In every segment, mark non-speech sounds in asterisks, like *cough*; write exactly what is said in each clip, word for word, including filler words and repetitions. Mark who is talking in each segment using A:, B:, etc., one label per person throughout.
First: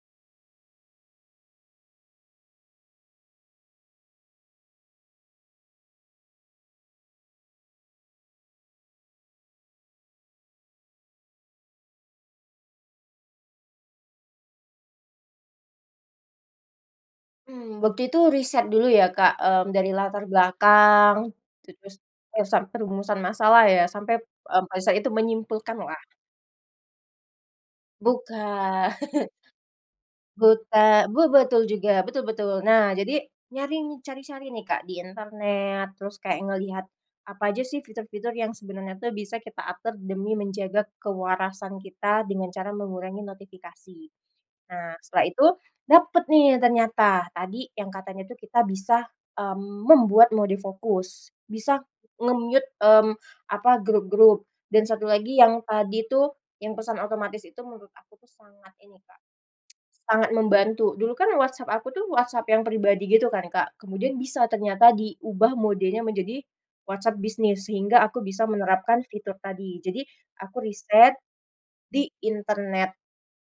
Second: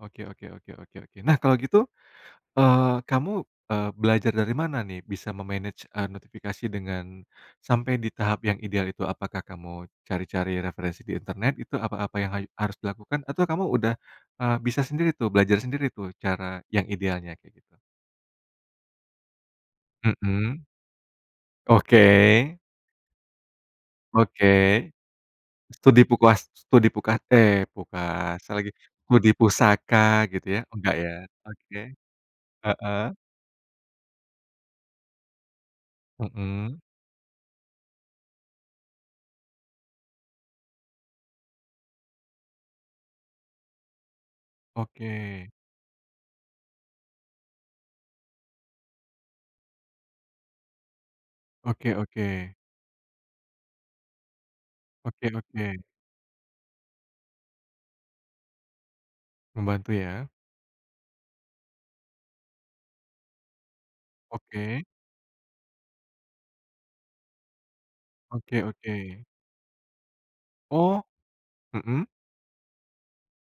A: Oke oke oke oke oke. Nah, kalau gitu, eee, kamu, eee, belajar dari mana nih, bisa me manage, eee, notifikasi dengan, sampai di tahap yang ideal itu? Apakah kamu cari-cari referensi di internet, itu apa apa yang hayu harus dilakukan? Atau kamu udah, eee, bisa sendiri tuh, belajar sendiri tuh cara yang idealnya kayak gitu?
B: Mmm, waktu itu riset dulu ya, Kak, mmm, dari latar
A: Mhm.
B: belakang, terus, *unintelligible*
A: Oke.
B: sam perumusan masalah ya, sampai,
A: Oke.
B: mmm, riset itu
A: studi
B: menyimpulkanlah.
A: pukuas studi puka eh, pukasa lagi,
B: Bukan.
A: studi
B: *laughs*
A: pusaka gitu ya? Enggak
B: Buta
A: ya,
B: be betul
A: oke,
B: juga, betul betul. Nah,
A: heeh.
B: jadi nyari nih, cari-cari nih Kak, di internet, terus kayak
A: Mhm.
B: ngelihat apa aja sih fitur-fitur yang sebenarnya tuh bisa kita atur demi menjaga kewarasan kita, dengan cara mengurangi notifikasi. Nah, setelah itu
A: Oke.
B: dapet nih ternyata, tadi yang katanya tuh kita bisa, mmm, membuat mode fokus, bisa
A: Oke oke.
B: nge-mute, mmm, apa, grup-grup dan satu
A: Oke
B: lagi yang
A: oke.
B: tadi itu, yang pesan otomatis itu menurut aku tuh sangat ini, Kak,
A: Membantu
B: *clicks tongue*
A: ya.
B: sangat membantu. Dulu kan WhatsApp aku tuh WhatsApp yang pribadi gitu kan, Kak, kemudian bisa
A: Oke.
B: ternyata diubah modenya menjadi WhatsApp bisnis, sehingga aku bisa
A: Oke
B: menerapkan
A: oke.
B: fitur tadi. Jadi, aku
A: Oh,
B: riset di
A: mhm.
B: internet,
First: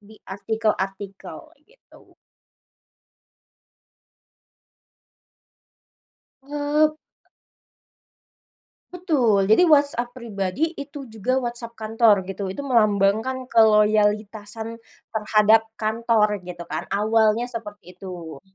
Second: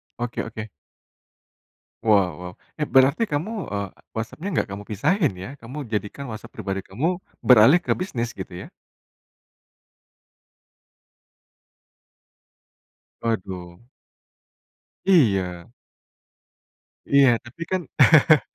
B: di
A: Oke oke.
B: artikel-artikel, gitu.
A: Wow wow, eh, berarti kamu, eee, WhatsApp-nya nggak kamu pisahin ya? Kamu jadikan WhatsApp pribadi
B: Eee
A: kamu, beralih ke bisnis gitu ya?
B: Betul, jadi WhatsApp pribadi, itu juga WhatsApp kantor gitu. Itu melambangkan
A: Waduh.
B: keloyalitasan terhadap
A: Iya.
B: kantor gitu kan,
A: Iya,
B: awalnya
A: tapi kan
B: seperti itu.
A: *laughs*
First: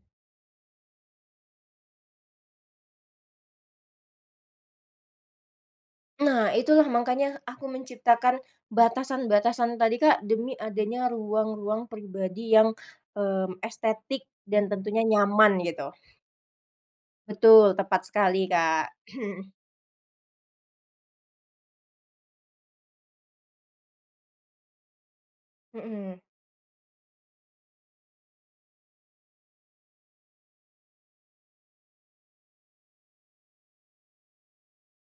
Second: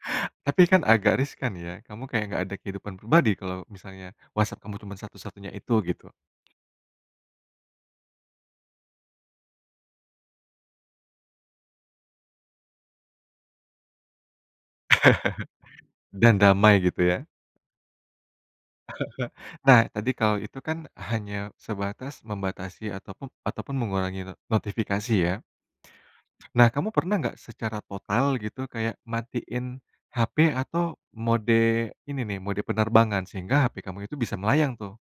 A: tapi kan agak riskan ya, kamu kayak nggak ada kehidupan pribadi, kalau misalnya WhatsApp kamu cuman satu-satunya itu, gitu.
B: Nah itulah, makanya aku menciptakan batasan-batasan tadi, Kak, demi adanya ruang-ruang pribadi yang, mmm, estetik dan tentunya nyaman gitu.
A: *laughs* Dan damai gitu ya.
B: Betul, tepat sekali, Kak.
A: *laughs* Nah, tadi, kalau itu kan hanya sebatas, membatasi ataupum ataupun mengurangi ne notifikasi ya.
B: Mhm.
A: Nah, kamu pernah nggak, secara total gitu, kayak matiin H-P atau mode ini nih, mode penerbangan? Sehingga H-P kamu itu bisa melayang tuh.